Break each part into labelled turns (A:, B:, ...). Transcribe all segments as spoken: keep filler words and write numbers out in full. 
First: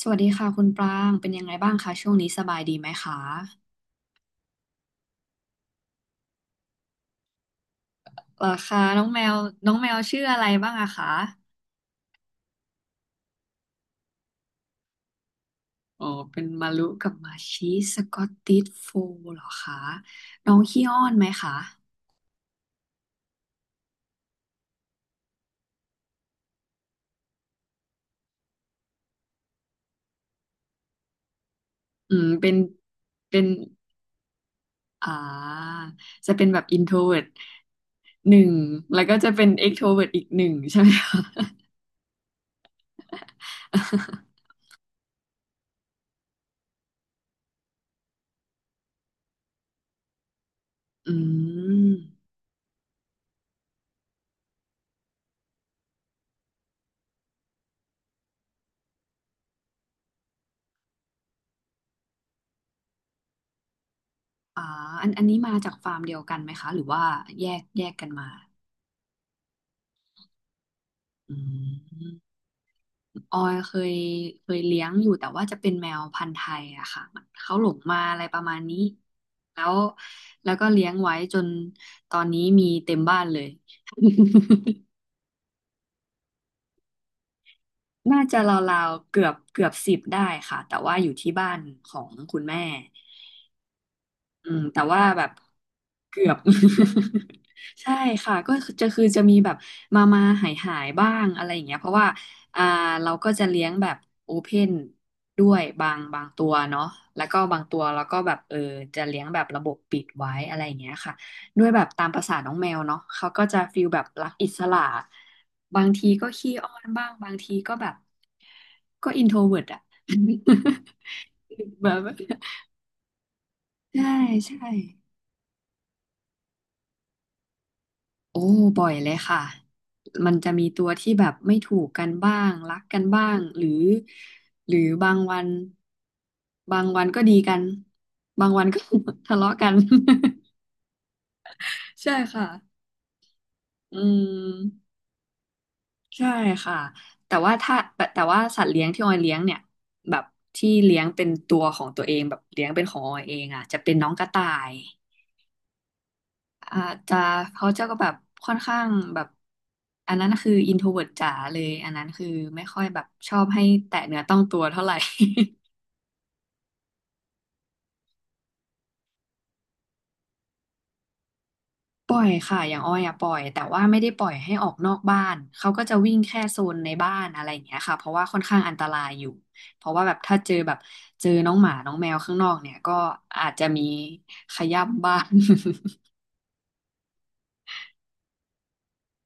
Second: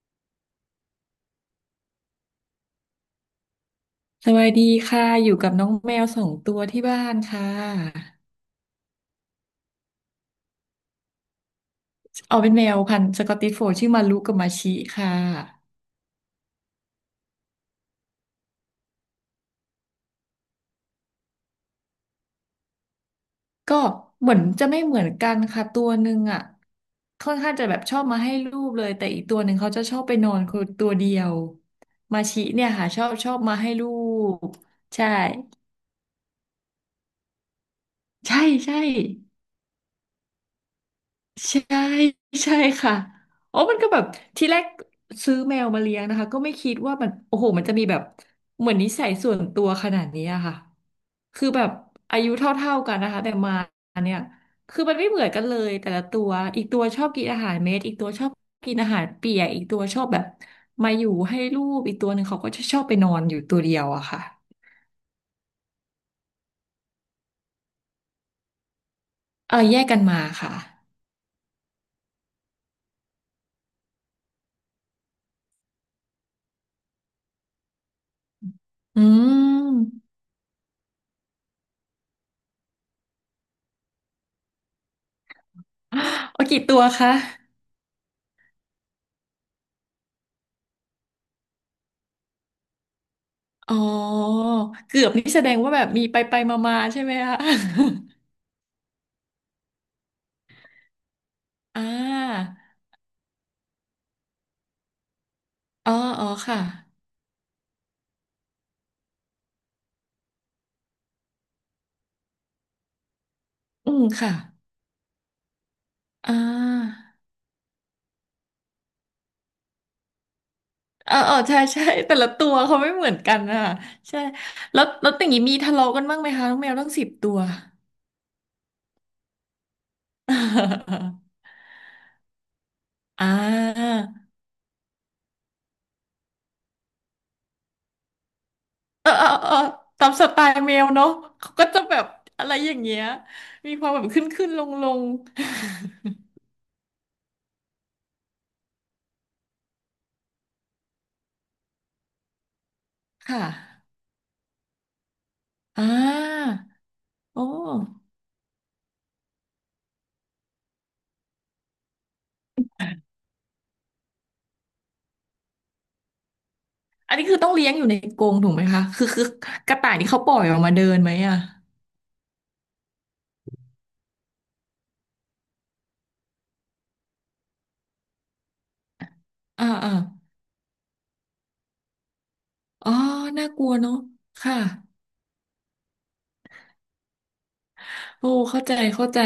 A: สวัสดีค่ะคุณปรางเป็นยังไงบ้างคะช่วงนี้สบายดีไหมคะ
B: สวัสดีค่ะอยู่กับน้องแมวสองตัวที่บ้านค่ะ
A: เหรอคะน้องแมวน้องแมวชื่ออะไรบ้างอะคะ
B: เอาเป็นแมวพันธุ์สกอตติชโฟลด์ชื่อมารุกับมาชิค่ะ
A: อ๋อเป็นมารุกับมาชิสกอตติชโฟลด์เหรอคะน้องขี้อ้อนไหมคะ
B: ก็เหมือนจะไม่เหมือนกันค่ะตัวหนึ่งอ่ะค่อนข้างจะแบบชอบมาให้รูปเลยแต่อีกตัวหนึ่งเขาจะชอบไปนอนคนตัวเดียว
A: อื
B: มา
A: ม
B: ชิ
A: เป็น
B: เนี่ยค่ะชอบชอ
A: เป็
B: บ
A: น
B: มาให้รูปใช่
A: อ่าจะเป็นแบบอินโทรเวิห
B: ใช่
A: นึ่ง
B: ใช่
A: แล้วก็จะเป็นเอ t กโทรเวอีกหนึ่งใช่ไหมคะ
B: ใช่ใช่ค่ะโอ้มันก็แบบที แรกซื้อแมวมาเลี้ยงนะคะก็ไม่คิดว่ามันโอ้โหมันจะมีแบบเหมือนนิสัยส่วนตัวขนาดนี้อะค่ะ
A: อื
B: คือแบบอา
A: ม
B: ยุเท่าๆกันนะคะแต่มาเนี่ยคือมันไม่เหมือนกันเลยแต่ละตัวอีกตัวชอบกินอาหารเม็ดอีกตัวชอบกินอาหารเปียกอีกตัวชอบแบบมาอยู่ให้ลูกอีกตัวหนึ่งเขาก็จะชอบไปนอนอยู่ตัวเดียวอะค่ะ
A: อ่าอันอันนี้มาจากฟาร์มเดียวกันไหมคะหรือว่าแยกแยกกันมา
B: เออแยกกันมาค่ะ
A: อืม ออยเคยเคยเลี้ยงอยู่แต่ว่าจะเป็นแมวพันธุ์ไทยอะค่ะมันเขาหลงมาอะไรประมาณนี้
B: อื
A: แล้ว
B: ม
A: แล้วก็เลี้ยงไว้จนตอนนี้มีเต็มบ้านเลย
B: เอากี่ตัวคะ
A: น่าจะราวๆเกือบเกือบสิบได้ค่ะแต่ว่าอยู่ที่บ้านของคุณแม่
B: อ๋อ
A: อืมแต่
B: เกื
A: ว่า
B: อบ
A: แบ
B: นี่
A: บ
B: แสดงว่าแบบมีไป
A: เกือ
B: ไป
A: บ
B: มามาๆใช่ไหมคะ
A: ใช่ค่ะ ก็คือจะคือจะมีแบบมามาหายหายบ้างอะไรอย่างเงี้ย
B: อ่
A: เพราะว่า
B: า
A: อ่าเราก็จะเลี้ยงแบบโอเพนด้วยบา
B: อ๋อ
A: งบา
B: อ๋
A: ง
B: อ
A: ตัว
B: ค่ะ
A: เนาะแล้วก็บางตัวเราก็แบบเออจะเลี้ยงแบบระบบปิดไว้อะไรอย่างเงี้ยค่ะด้วยแบบตามประสาน้องแมวเนาะเขาก็จะฟีล
B: อื
A: แบ
B: ม
A: บรั
B: ค่ะ
A: กอิสระบางทีก็
B: อ่
A: ขี้อ้อน
B: า
A: บ้างบางทีก็แบบก็อินโทรเวิร์ตอะ
B: เอ๋อเออใช่ใช่
A: แบบ
B: แต่ละตัวเขาไม่เหมือนกันอ่ะ
A: ใช่
B: ใช่
A: ใช่
B: แล้วแล้วอย่างนี้มีทะเลาะกันบ้างไหมคะน้องแมวตั้งสิบตัว
A: โอ้บ่อยเลยค่ะมันจะมีตัวที่แบบ ไม่ถูกกันบ้างรักกันบ้า
B: อ่
A: งหรือ
B: า
A: หรือบางวันบางวันก็ดีกันบางวันก็
B: เออเอ อ
A: ทะ
B: เอ
A: เลาะ
B: อ
A: กัน
B: ตามสไตล์แมวเนาะเขาก็จะแบ บ
A: ใช่ค่ะ
B: อะไรอย่างเงี้ยมีความ
A: อื
B: แบบขึ้นขึ้นลงล
A: ม
B: ง
A: ใช่ค่ะแต่ว่าถ้าแต่แต่ว่าสัตว์เลี้ยงที่ออยเลี้ยงเนี่ยแบบที่เลี้ยงเป็นตัวของตัวเองแบบเลี้ยงเป็นของออย
B: ๆ
A: เอ
B: ค่ะ
A: งอ่ะจะเป็นน้องกระต่าย
B: อ่า
A: อาจจะ
B: โอ้
A: เขาจะก็แบบค่อนข้างแบบอันนั้นคืออินโทรเวิร์ตจ๋าเลยอันนั้นคือไม่ค่อยแบบชอบให้แตะเนื้อต้องตัวเท่าไหร่
B: อันนี้คือต้องเลี้ยงอยู่ในกรงถูกไหมคะคือคือกระต่ายนี่เขาปล่อยออกมาเดินไหมอ่ะ
A: ปล่อยค่ะอย่างอ้อยอะปล่อยแต่ว่าไม่ได้ปล่อยให้ออกนอกบ้านเขาก็จะวิ่งแค่โซนในบ้านอะไรอย่างเงี้ยค่ะเพราะว่าค่อนข้างอันตรายอยู่
B: อ่า
A: เพ
B: อ่า
A: ราะว่าแบบถ้าเจอแบบเจอน้องหมาน้องแมวข้างนอกเนี่ย
B: อ๋อ
A: ก็
B: น่า
A: อาจ
B: ก
A: จะ
B: ลัว
A: มี
B: เนาะค่ะ
A: ขย้ำบ้าน
B: โอ้เข้าใจเข้าใจ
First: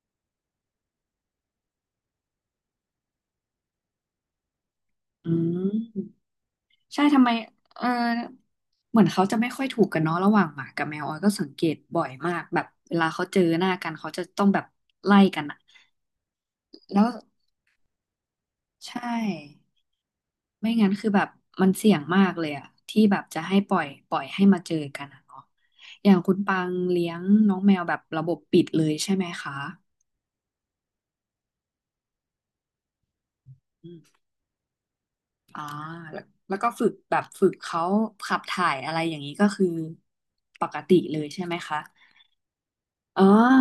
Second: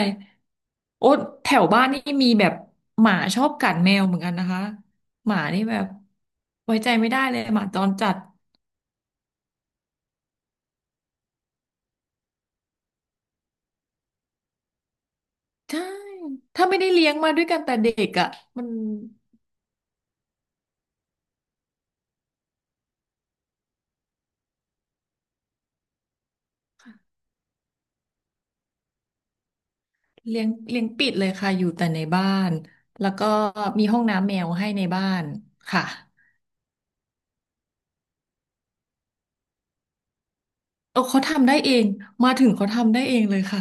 B: โอ้แถวบ้านนี่มีแบบหมาชอบกัดแมวเหมือนกันนะคะ
A: อื
B: หมานี่
A: ม
B: แบบไว้ใจ
A: ใช่
B: ไม่ได้
A: ทำไม
B: เลยหมาจ
A: เออ
B: รจัด
A: เหมือนเขาจะไม่ค่อยถูกกันเนาะระหว่างหมากับแมวออยก็สังเกตบ่อยมากแบบเวลาเขาเจอหน้ากันเขาจะต้องแบบไล่กันอะ
B: ใช่ถ้าไม่ได้
A: แล้
B: เลี้
A: ว
B: ยงมาด้วยกันแต่เด็กอ่ะมัน
A: ใช่ไม่งั้นคือแบบมันเสี่ยงมากเลยอะที่แบบจะให้ปล่อยปล่อยให้มาเจอกันอะเนาะอย่างคุณปังเลี้ยงน้องแมวแบบระบบปิดเลยใช่ไหมคะ
B: เลี้ยงเลี้ยงปิดเลยค่ะอยู่แต่ในบ้านแล้วก็มี
A: อื
B: ห้อ
A: ม
B: งน้ำแมวให้ในบ้าน
A: อ่า
B: ค่ะ
A: แล้วแล้วก็ฝึกแบบฝึกเขาขับถ่ายอะไรอย่างนี้ก็คือปกติ
B: เออ
A: เล
B: เขา
A: ยใช่
B: ทำ
A: ไห
B: ได้
A: ม
B: เอ
A: คะ
B: งมาถึงเขาทำได้เอ
A: อ๋อ
B: งเลยค่ะ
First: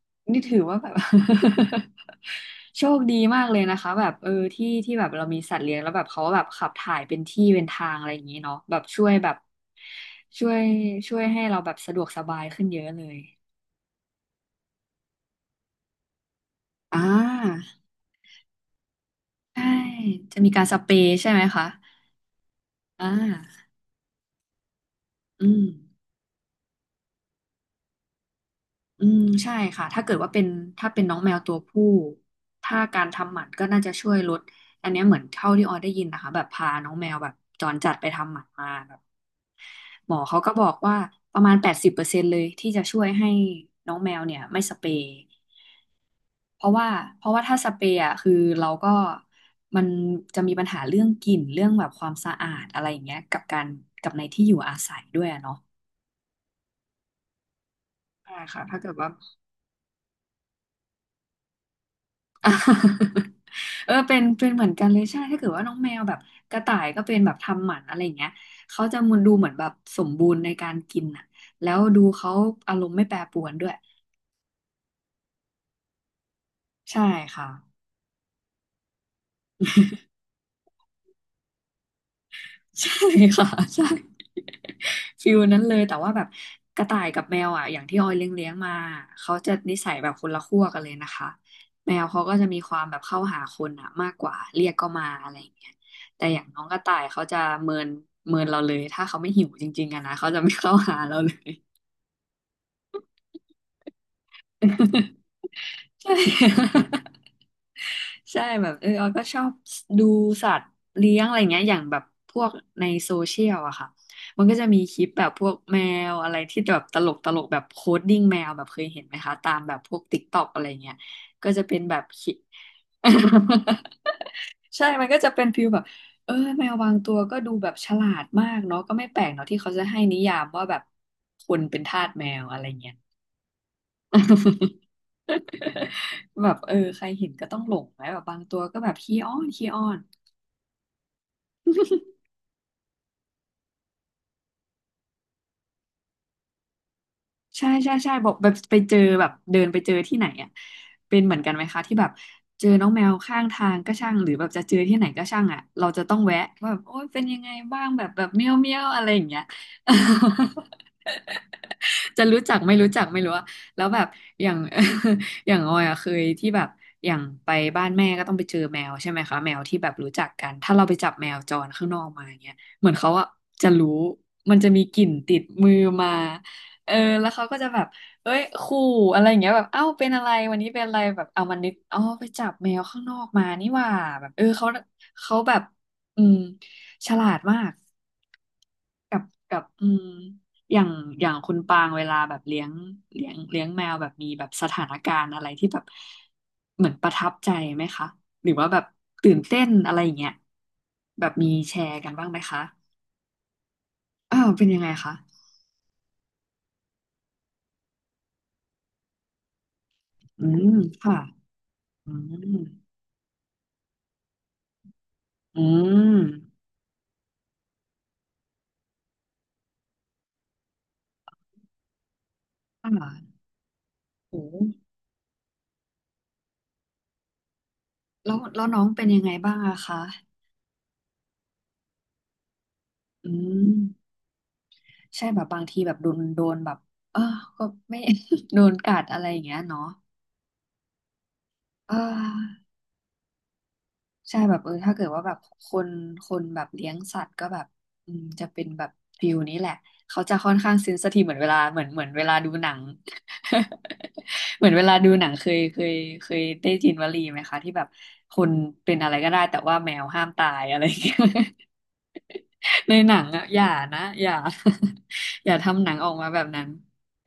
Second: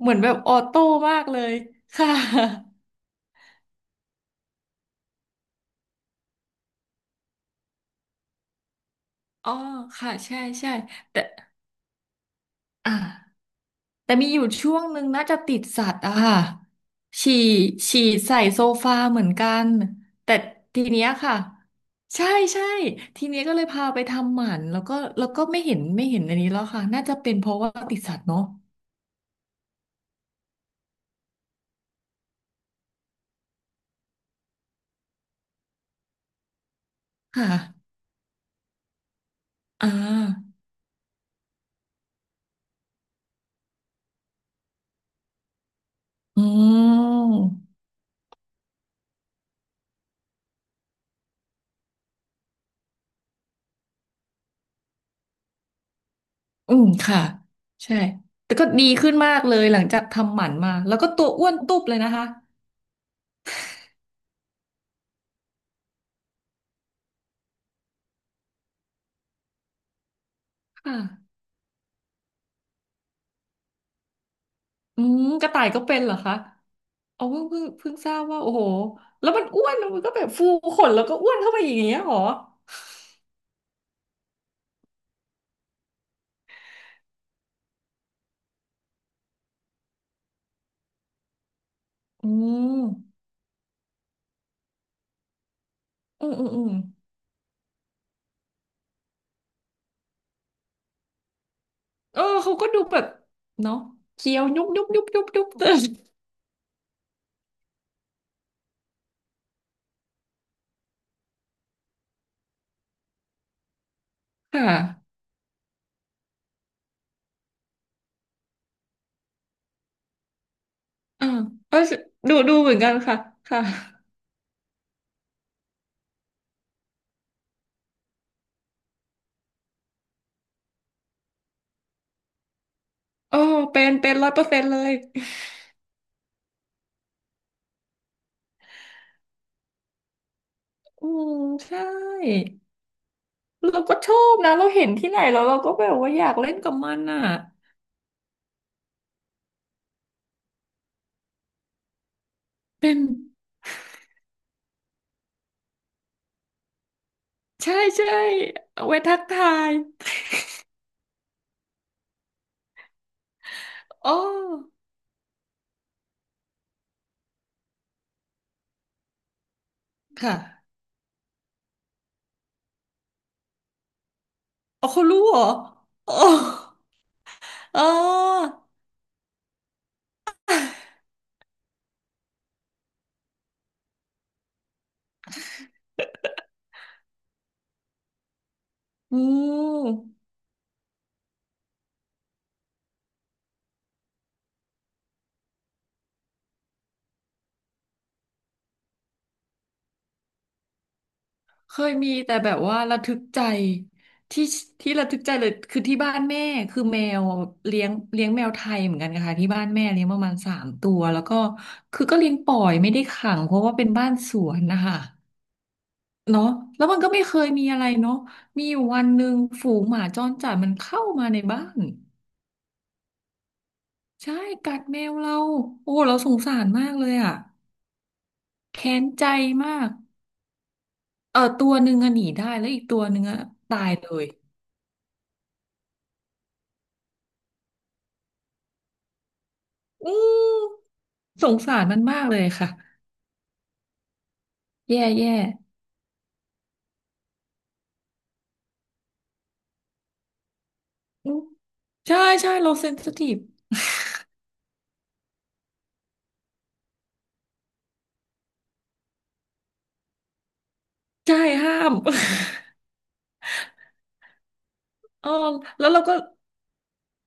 B: เหมือนแบบ
A: นี่
B: ออ
A: ถือว่า
B: โต้
A: แบบ
B: มากเลยค่ะ
A: โชคดีมากเลยนะคะแบบเออที่ที่แบบเรามีสัตว์เลี้ยงแล้วแบบเขาแบบขับถ่ายเป็นที่เป็นทางอะไรอย่างนี้เนาะแบบช่วยแบบ
B: อ๋อค่ะใช่
A: ช่วย
B: ใช่
A: ช่
B: แต่
A: วยให้เราแบบสะดวกสบายขึ้นเยอะ
B: อ่า
A: เลย
B: แต่มีอยู่ช่วงหนึ่งน่าจะติดสัตว์อะค่ะ
A: อ่
B: ฉี่
A: า
B: ฉี่ใส่โซฟาเหมือนกั
A: ใช่
B: นแต่
A: จะมีการส
B: ที
A: เปร
B: เนี้ย
A: ย์ใช่
B: ค่ะ
A: ไหมคะ
B: ใช่ใช่
A: อ่
B: ทีเนี้ยก็
A: า
B: เลยพาไปทำหมันแล้วก็แล้วก็
A: อื
B: ไม่
A: ม
B: เห็นไม่เห็นอันนี้แล้วค่ะน่าจะเป็นเพราะว่าติดสัตว์เนาะ
A: อืมใช่ค่ะถ้าเกิดว่าเป็นถ้าเป็นน้องแมวตัวผู้ถ้าการทำหมันก็น่าจะช่วยลดอันเนี้ยเหมือนเท่าที่ออยได้ยินนะคะแบบพาน้องแมวแบบ
B: ค
A: จรจั
B: ่ะ
A: ดไปทำหมันมาแบบ
B: อ่
A: หมอเขาก็
B: า
A: บอกว่าประมาณแปดสิบเปอร์เซ็นต์เลยที่จะช่วยให้น้องแมวเนี่ยไม่สเปรย์
B: อื
A: เพราะว่าเพราะว่าถ้าส
B: ม
A: เปรย์อ่ะคือเราก็มันจะมีปัญหาเรื่องกลิ่นเรื่องแบบความสะอาดอะไรอย่างเงี้ยกับการกับในที่อยู่อาศัยด้วยอะเนาะ
B: อืมค่ะใช่
A: ใช่
B: แต่
A: ค่ะ
B: ก็
A: ถ้า
B: ดี
A: เกิดว่า
B: ขึ้นมากเลยหลังจากทำหมันมาแล้วก็ตัวอ้วนตุ๊บเลยนะคะ
A: อ่ะ เออเป็นเป็นเหมือนกันเลยใช่ถ้าเกิดว่าน้องแมวแบบกระต่ายก็เป็นแบบทำหมันอะไรอย่างเงี้ยเขาจะมันดูเหมือนแบบสมบูรณ์ในการ
B: ค่ะ
A: กินอ่ะแล้วดูเขาอารมณ์ไม่แปรปรวนด้วย
B: อืมกระต่ายก็เป็นเหรอคะ
A: ใช่
B: เอาเพิ่ง
A: ค่ะ
B: เพิ่งเพิ่งทราบว่าโอ้โหแล้วมันอ้วนมันก็แบบฟูขนแล้วก็อ้วนเข้าไปอย่างเงี้ยเหรอ
A: ใช่ ค่ะใช่ฟิลนั้นเลยแต่ว่าแบบกระต่ายกับแมวอ่ะอย่างที่ออยเลี้ยงเลี้ยงมาเขาจะนิสัยแบบคนละขั้วกันเลยนะคะแมวเขา
B: อื
A: ก็จะมีค
B: ม
A: วามแบบเข้าหาคนอ่ะมากกว่าเรียกก็มาอะไรอย่างเงี้ยแต่
B: อืม
A: อย่า
B: อื
A: ง
B: ม
A: น้
B: อื
A: อง
B: ม
A: กระต่ายเขาจะเมินเมินเราเลยถ้าเขาไม่หิวจริงๆอะนะเขาจะไม่เข้าหาเราเลย
B: เออเขาก็ดูแบบเนาะเคี้ยวยุบยุบยุบยุบยุบเตือน
A: ใช่ ใช่แบบเออออยก็ชอบดูสัตว์เลี้ยงอะไรเงี้ยอย่างแบบพวกในโซเชียลอะค่ะมันก็
B: ค่
A: จะมีคลิป
B: ะ
A: แบบพวกแมวอะไรที่แบบตลกตลกแบบโคดดิ้งแมวแบบเคยเห็นไหมคะตามแบบพวกติ๊กต็อกอะไรเงี้ย
B: อ่า
A: ก็จะ
B: เอ
A: เป็
B: อ
A: นแบบคลิ
B: ดู
A: ป
B: ดูเหมือนกันค่ะค่ะ
A: ใช่มันก็จะเป็นฟิลแบบเออแมวบางตัวก็ดูแบบฉลาดมากเนาะก็ไม่แปลกเนาะที่เขาจะให้นิยามว่าแบบคนเป็นทาสแมวอะไรเงี้ย
B: โอ้เป็นเป็นร้อยเปอร์เซ็นต์เล ย
A: แบบเออใครเห็นก็ต้องหลงไหมแบบบางตัวก็แบบขี้อ้อนขี้อ้อน
B: อืมใช่ เราก็ชอบนะเราเห็นที่ไหนแล้วเราก็แบบว่าอยากเล่นกับมันอ่ะ
A: ใช่ใช่ใช่บอกแบบไปเจอแบบเดินไปเจอที่ไหนอ่ะเป็นเหมือนกันไหมคะที่แบบเจอน้อง
B: เป็น
A: แมวข้างทางก็ช่างหรือแบบจะเจอที่ไหนก็ช่างอ่ะเราจะต้องแวะว่าแบบโอ้ยเป็นยังไง
B: ใช่
A: บ้างแบ
B: ใช่
A: บแบบเมียวเมียว
B: เอาไว้
A: อะไร
B: ทั
A: อ
B: ก
A: ย่างเงี้ย
B: ทาย
A: จะรู้จักไม่รู้จักไม่รู้อะแล้วแบบ
B: อ๋อ
A: อย่าง อย่างออยอะเคยที่แบบอย่างไปบ้านแม่ก็ต้องไปเจอแมวใช่ไหมคะแมวที่แบบรู้จัก
B: ค่ะ
A: กันถ้าเราไปจับแมวจรข้างนอกมาอย่างเงี้ยเหมือนเขาอะจะรู้มันจะมี
B: เอา
A: ก
B: เขา
A: ลิ่น
B: รู้
A: ติ
B: เหร
A: ด
B: อ
A: มือมา
B: อ๋อ
A: เออแล้วเขาก็จะแบ
B: อ๋อ
A: บเอ้ยขู่อะไรอย่างเงี้ยแบบเอ้าเป็นอะไรวันนี้เป็นอะไรแบบเอามันนึกอ๋อไปจับแมวข้างนอกมานี่หว่าแบบเออเขาเขาแบบอืมฉลาดมาก กั
B: อื
A: บกับอืม
B: ม
A: อย่างอย่างคุณปางเวลาแบบเลี้ยงเลี้ยงเลี้ยงแมวแบบมีแบบสถานการณ์อะไรที่แบบเหมือนประทับใจไหมคะหรือว่าแบบตื่นเต้นอะไรอย่างเงี้ยแบบมี
B: เค
A: แช
B: ย
A: ร์กั
B: มี
A: นบ้าง
B: แต่
A: ไหม
B: แบบ
A: คะ
B: ว่าระทึกใจ
A: อ้า
B: ที่
A: วเป็นยังไง
B: ที่ระ
A: คะ
B: ทึกใจเลยคือที่บ้านแม่คือแมวเลี้ยงเลี้ยงแมวไทยเหมือนกันนะคะที่บ้านแม่เลี้ยงประมาณ
A: อื
B: สาม
A: ม
B: ตัว
A: ค่ะ
B: แล้วก็คือ
A: อื
B: ก็เลี้ยงป
A: ม
B: ล่อยไม่ได้ขังเพราะว่าเป็นบ้านสวนนะคะ
A: อืม
B: เนาะแล้วมันก็ไม่เคยมีอะไรเนาะมีอยู่วันหนึ่งฝูงหมาจรจัดมันเข้ามาในบ้าน
A: ค่ะ
B: ใช่
A: โอ้
B: กัดแมวเราโอ้เราสงสารมากเลยอ่ะ
A: แล้วแล้วน้อง
B: แค้
A: เป็
B: น
A: นยั
B: ใจ
A: งไงบ้าง
B: มา
A: อะ
B: ก
A: คะ
B: เออตัวหนึ่งอะหนีได้แล้วอีกตัวหนึ่ง
A: อื
B: อะตายเล
A: ม
B: ย
A: ใช่แบบบางทีแบบโดนโดนแบบเออก็ไม่ โดนกัดอะไรอย่างเงี้ยเนาะ
B: อืมสงสาร
A: เอ
B: มันมากเลยค่ะ
A: อ ใช่แบบเออถ้า
B: แย่
A: เกิดว่า
B: แย่
A: แบบคนคนแบบเลี้ยงสัตว์ก็แบบอืมจะเป็นแบบฟิลนี้แหละเขาจะค่อนข้างเซนซิทีฟ
B: อื
A: เหมือ
B: ม
A: นเวลาเหมือนเหมือน
B: ใช่
A: เวลาดู
B: ใช่
A: หนั
B: เรา
A: ง
B: เซนซิทีฟ
A: เหมือนเวลาดูหนังเคยเคยเคยได้ยินวลีไหมคะที่แบบคนเป็นอะไรก็ได้แต่ว่าแมวห้ามตายอะไรอย่างเงี้ย
B: ใช่ ห้าม
A: ในหนังอะอย่านะอย่า
B: เออ
A: อย่าทำ
B: แล้
A: ห
B: ว
A: นัง
B: เรา
A: ออ
B: ก็
A: กมาแบบนั้น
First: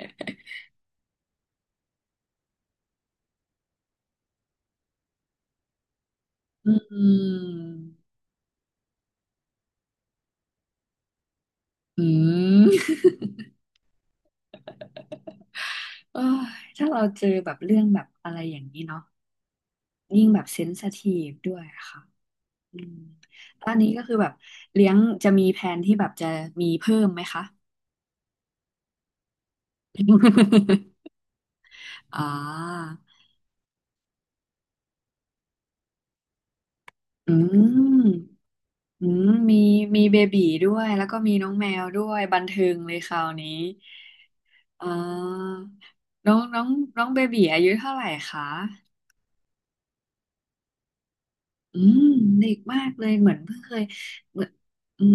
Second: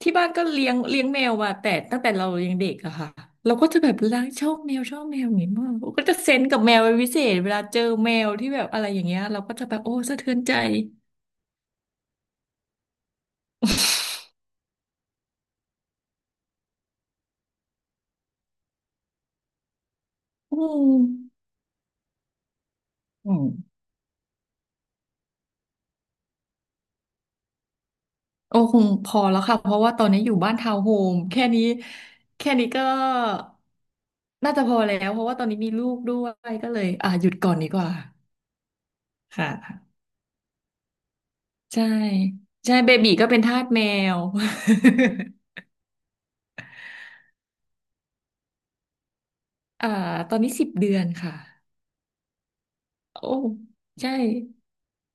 B: ที่บ้านก็เลี้ยงเลี้ยงแมวมาแต่ตั้งแต่เรายังเด็กอะค่ะเราก็จะแบบรักชอบแมวชอบแมวอย่างนี้มากก็จะเซนส์กับ
A: อื
B: แมวเป็นพิเศษเวลา
A: ม
B: เจอแมวที่แบบอะไรอย่างเงี้ยเราก็จะแบบโอ้สะเทือนใจ
A: อืม โอ้ยถ้าเราเจอแบบเรื่องแบบอะไรอย่างนี้เนาะ ยิ่งแบบ
B: อื
A: เซน i ทีฟ
B: ม
A: ด้วยค่ะอืม
B: อืม
A: ตอนนี้ก็คือแบบเลี้ยงจะมีแผนที่แบบจะมีเพิ่มไหมคะ
B: โอ้คงพอแล้วค่ะเพราะว่าตอนนี้อยู่บ้านทาว น์โฮมแค่นี้
A: อ่า
B: แค่นี้ก็น่าจะพอแล้วเพราะว่าตอนนี้มีลูกด้วยก็เลยอ่ะหยุ
A: อื
B: ดก่อนดีก
A: ม
B: ว่า
A: อืม
B: ค
A: มี
B: ่ะ
A: มีเบบีด้วยแล้วก็มีน้องแม
B: ใช่
A: วด้วยบันเทิ
B: ใช่
A: ง
B: เบ
A: เลยค
B: บี
A: รา
B: ก็
A: ว
B: เป็น
A: นี้
B: ทาสแมว
A: อ่าน้องน้องน้องเบบีอายุเท่าไหร่คะ
B: อ่าตอนนี้สิบเดือนค่ะ
A: อืมเด็กมากเลย
B: โอ้
A: เหมือนเพิ่งเคย
B: ใช่
A: เหมือน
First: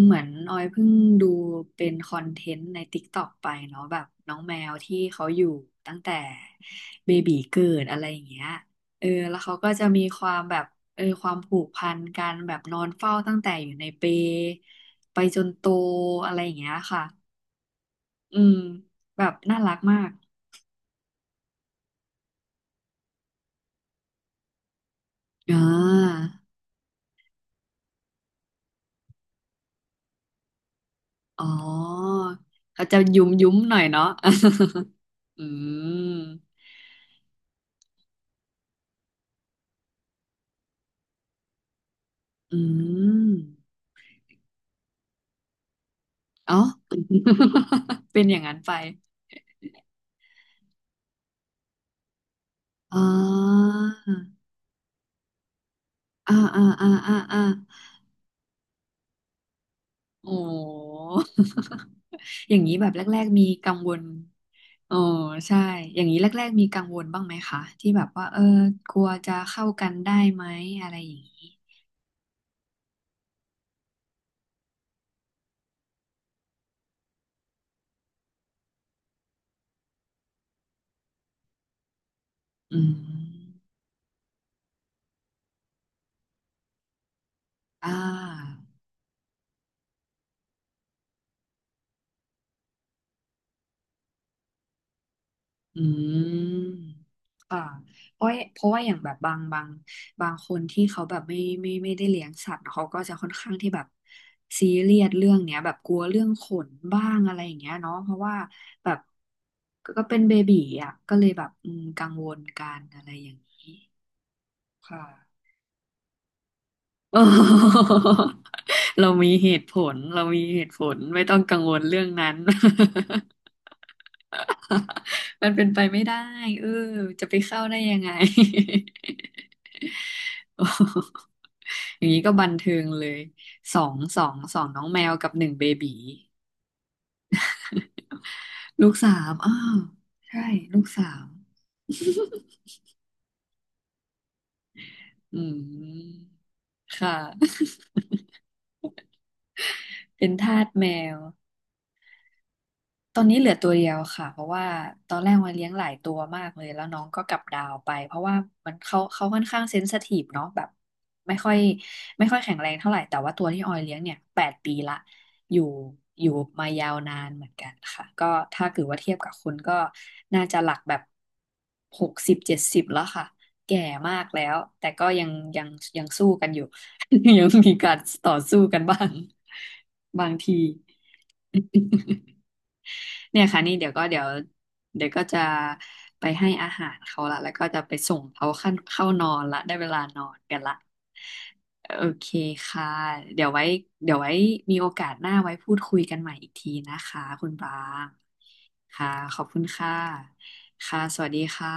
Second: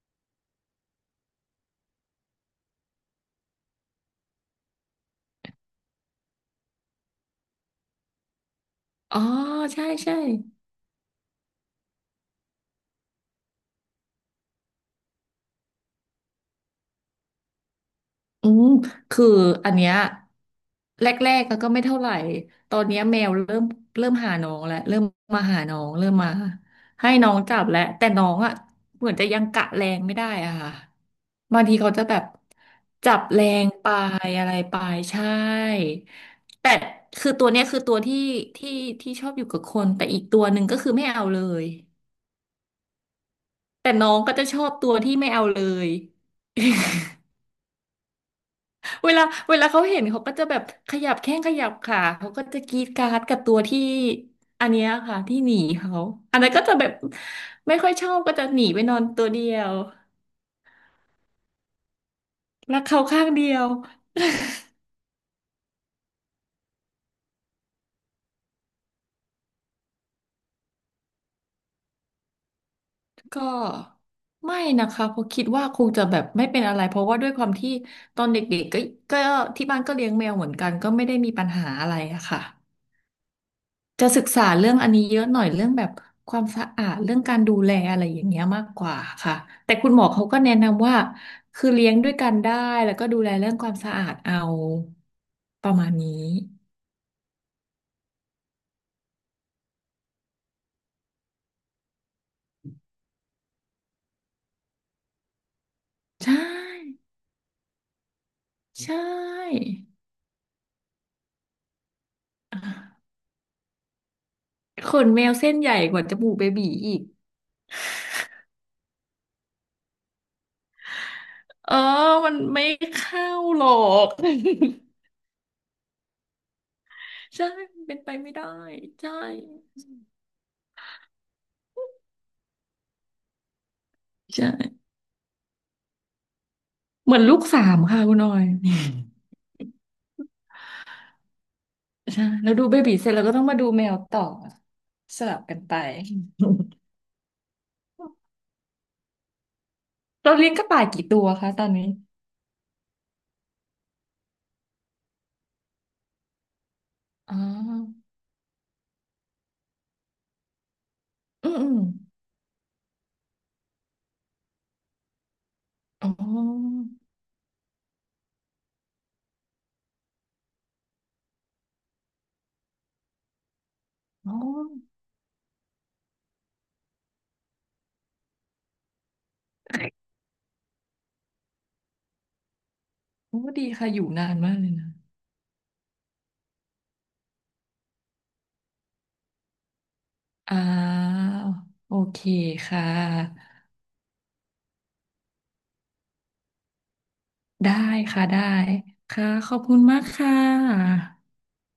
A: เหมือนออยเพิ่งดูเป็นคอนเทนต์ใน t i k t o กไปเนาะแบบน้องแมวที่เขาอยู่ตั้งแต่เบบีเกิดอะไรอย่างเงี้ยเออ
B: อ๋อ
A: แล้วเขาก็
B: ใช่
A: จะมี
B: ใช่
A: ความแบบเออความผูกพันกันแบบนอนเฝ้าตั้งแต่อยู่ในเปลไปจนโตอะไรอย่างเงี้ยค่ะอื
B: อื
A: ม
B: ม
A: แบ
B: คือ
A: บน่า
B: อั
A: รั
B: น
A: ก
B: เนี้ย
A: มาก
B: แรกๆก็ไม่เท่าไหร่ตอนเนี้ยแมวเริ่มเริ่มหาน้องแล้วเริ่มมา
A: อ่
B: หาน้องเริ่ม
A: า
B: มาให้น้องจับแล้วแต่น้องอ่ะเหมือนจะยังกะแรงไม่ได้อะค่ะ
A: อ๋อ
B: บางทีเขาจะแบบ
A: เขาจะ
B: จับ
A: ยุ้ม
B: แร
A: ยุ้ม
B: ง
A: หน่อย
B: ไป
A: เนาะ
B: อะไรไปใช่
A: อืม
B: แต่คือตัวเนี้ยคือตัวที่ที่ที่ชอบอยู่กับคนแต่อีกตัวหนึ่งก็คือไม่เอาเลย
A: อืม
B: แต่น้องก็จะชอบตัวที่ไม่เอาเลย
A: อ๋อ เป็นอย่างนั้นไป
B: เวลา เวลาเขาเห็นเขาก็จะแบบขยับแข้งขยับขาเขาก็จะกรี๊ด
A: อ่
B: กราร์ดกับตัว
A: า
B: ที่อันเนี้ยค่ะที่หนีเขาอั
A: อ่า
B: นนั้นก็
A: อ่า
B: จะแบ
A: อ่า
B: บ
A: อ่าอ่า
B: ไม่ค่อยชอบก็จะหนีไปนอนตัวเดียว
A: โอ้ อย่างนี้
B: รัก
A: แบบ
B: เขา
A: แร
B: ข้า
A: ก
B: ง
A: ๆมี
B: เดียว
A: กังวลโอ้ใช่อย่างนี้แรกๆมีกังวลบ้างไหมคะที่แบบว่าเออกลัวจะเข้ากันได้ไหมอะไรอย่างนี้
B: ก็ไม่นะคะเพราะคิดว่าคงจะแบบไม่เป็นอะไรเพราะว่าด้วยความที่ตอนเด็กๆก็ก็ที่บ้านก็เลี้ยงแมวเหมือนกันก็ไม่ได้มีปัญหาอะไรอะค่ะ
A: อืม
B: จะศึกษาเรื่องอันนี้เยอะหน่อยเรื่องแบบความสะอาดเรื่องการดูแล
A: อ่
B: อะไรอย่างเงี้ยมาก
A: า
B: กว่าค่ะแต่คุณหมอเขาก็แนะนำว่าคือเลี้ยงด้วยกันได้แล้วก็ดูแลเรื่องความสะอาดเอาประ
A: อื
B: มาณนี้
A: มค่ะเพราะเพราะว่าอย่างแบบบางบางบางคนที่เขาแบบไม่ไม่ไม่ได้เลี้ยงสัตว์เขาก็จะค่อนข้างที่แบบซีเรียสเรื่องเนี้ยแบบกลัวเรื่อ
B: ใช
A: งขน
B: ่
A: บ้างอะไรอย่างเงี้ยเนาะเพราะว่า
B: ใช
A: แบบ
B: ่
A: ก็ก็เป็นเบบีอ่ะก็เลยแบบอืมกังวล
B: อ่
A: กันอะ
B: ะ
A: ไรอย่างนี้
B: ข
A: ค่ะ
B: นแมว เส้นใหญ่กว่าจมูกเบบีอีก
A: โอ้ เรามีเหตุผลเรามีเหตุผลไม่ต้องกังว
B: เออ
A: ลเรื่อง
B: มั
A: นั้
B: น
A: น
B: ไม่เข ้าหรอก
A: มันเป็นไปไม่ได้เออจะไป
B: ใช่
A: เข้า
B: มัน
A: ได้ยั
B: เป็น
A: งไง
B: ไปไม่ได้ใช่
A: อย่างนี้ก็บันเทิงเลยสองสองสอง
B: ใช่
A: น้องแมวกับหนึ่งเบบี
B: เหมือนลูกสามค่ะคุณออย
A: ลูกสามอ้าวใช่ลูกสาม
B: ใช่แล้วดูเบบีเสร็จแล้วก็ต้องมาดูแมวต่อสลั
A: อื
B: บกันไป
A: มค่ะ เป็น
B: เราเลี้ยง
A: ทา
B: ก
A: ส
B: ระต่า
A: แม
B: ยกี่
A: ว
B: ตัวคะตอนนี้
A: ตอนนี้เหลือตัวเดียวค่ะเพราะว่าตอนแรกมันเลี้ยงหลายตัวมากเลยแล้วน้องก็ก
B: อ๋
A: ลับดาวไป
B: อ
A: เพราะว่ามันเขาเขาค่อนข้างเซนซิทีฟเนาะแบบไม่
B: อื
A: ค่อ
B: ม
A: ย
B: อืม
A: ไม่ค่อยแข็งแรงเท่าไหร่แต่ว่าตัวที่ออยเลี้ยงเนี่ยแปดปีละอยู่
B: อ๋
A: อยู่มา
B: อ
A: ยาวนานเหมือนกันค่ะก็ถ้าเกิดว่าเทียบกับคนก็น่าจะหลักแบบหกสิบเจ็ดสิบแล้วค่ะแก่มาก
B: อ๋อ
A: แล้วแต่ก็ยังยังยังสู้กันอยู่ ยังมีการต่อสู้กันบ้างบางที
B: โอ้
A: เนี่ยค่ะ
B: ดี
A: นี่
B: ค่ะ
A: เดี๋ยว
B: อ
A: ก็
B: ยู่
A: เดี๋ยว
B: นานมากเลยนะ
A: เดี๋ยวก็จะไปให้อาหารเขาละแล้วก็จะไปส่งเขาขั้นเข้านอนละได้เวลานอน
B: อ่
A: กันละ
B: า
A: โอ
B: โอเค
A: เค
B: ค่
A: ค่ะเดี๋ย
B: ะ
A: วไว้เดี๋ยวไว้มีโอกาสหน้าไว้พูดคุยกันใหม่อีกทีนะคะคุณปรา
B: ได้
A: ง
B: ค่ะได้
A: ค่ะ
B: ค่ะ
A: ขอบ
B: ขอ
A: คุ
B: บ
A: ณ
B: คุณ
A: ค่ะ
B: มากค่
A: ค่ะ
B: ะ
A: สวัสดีค่ะ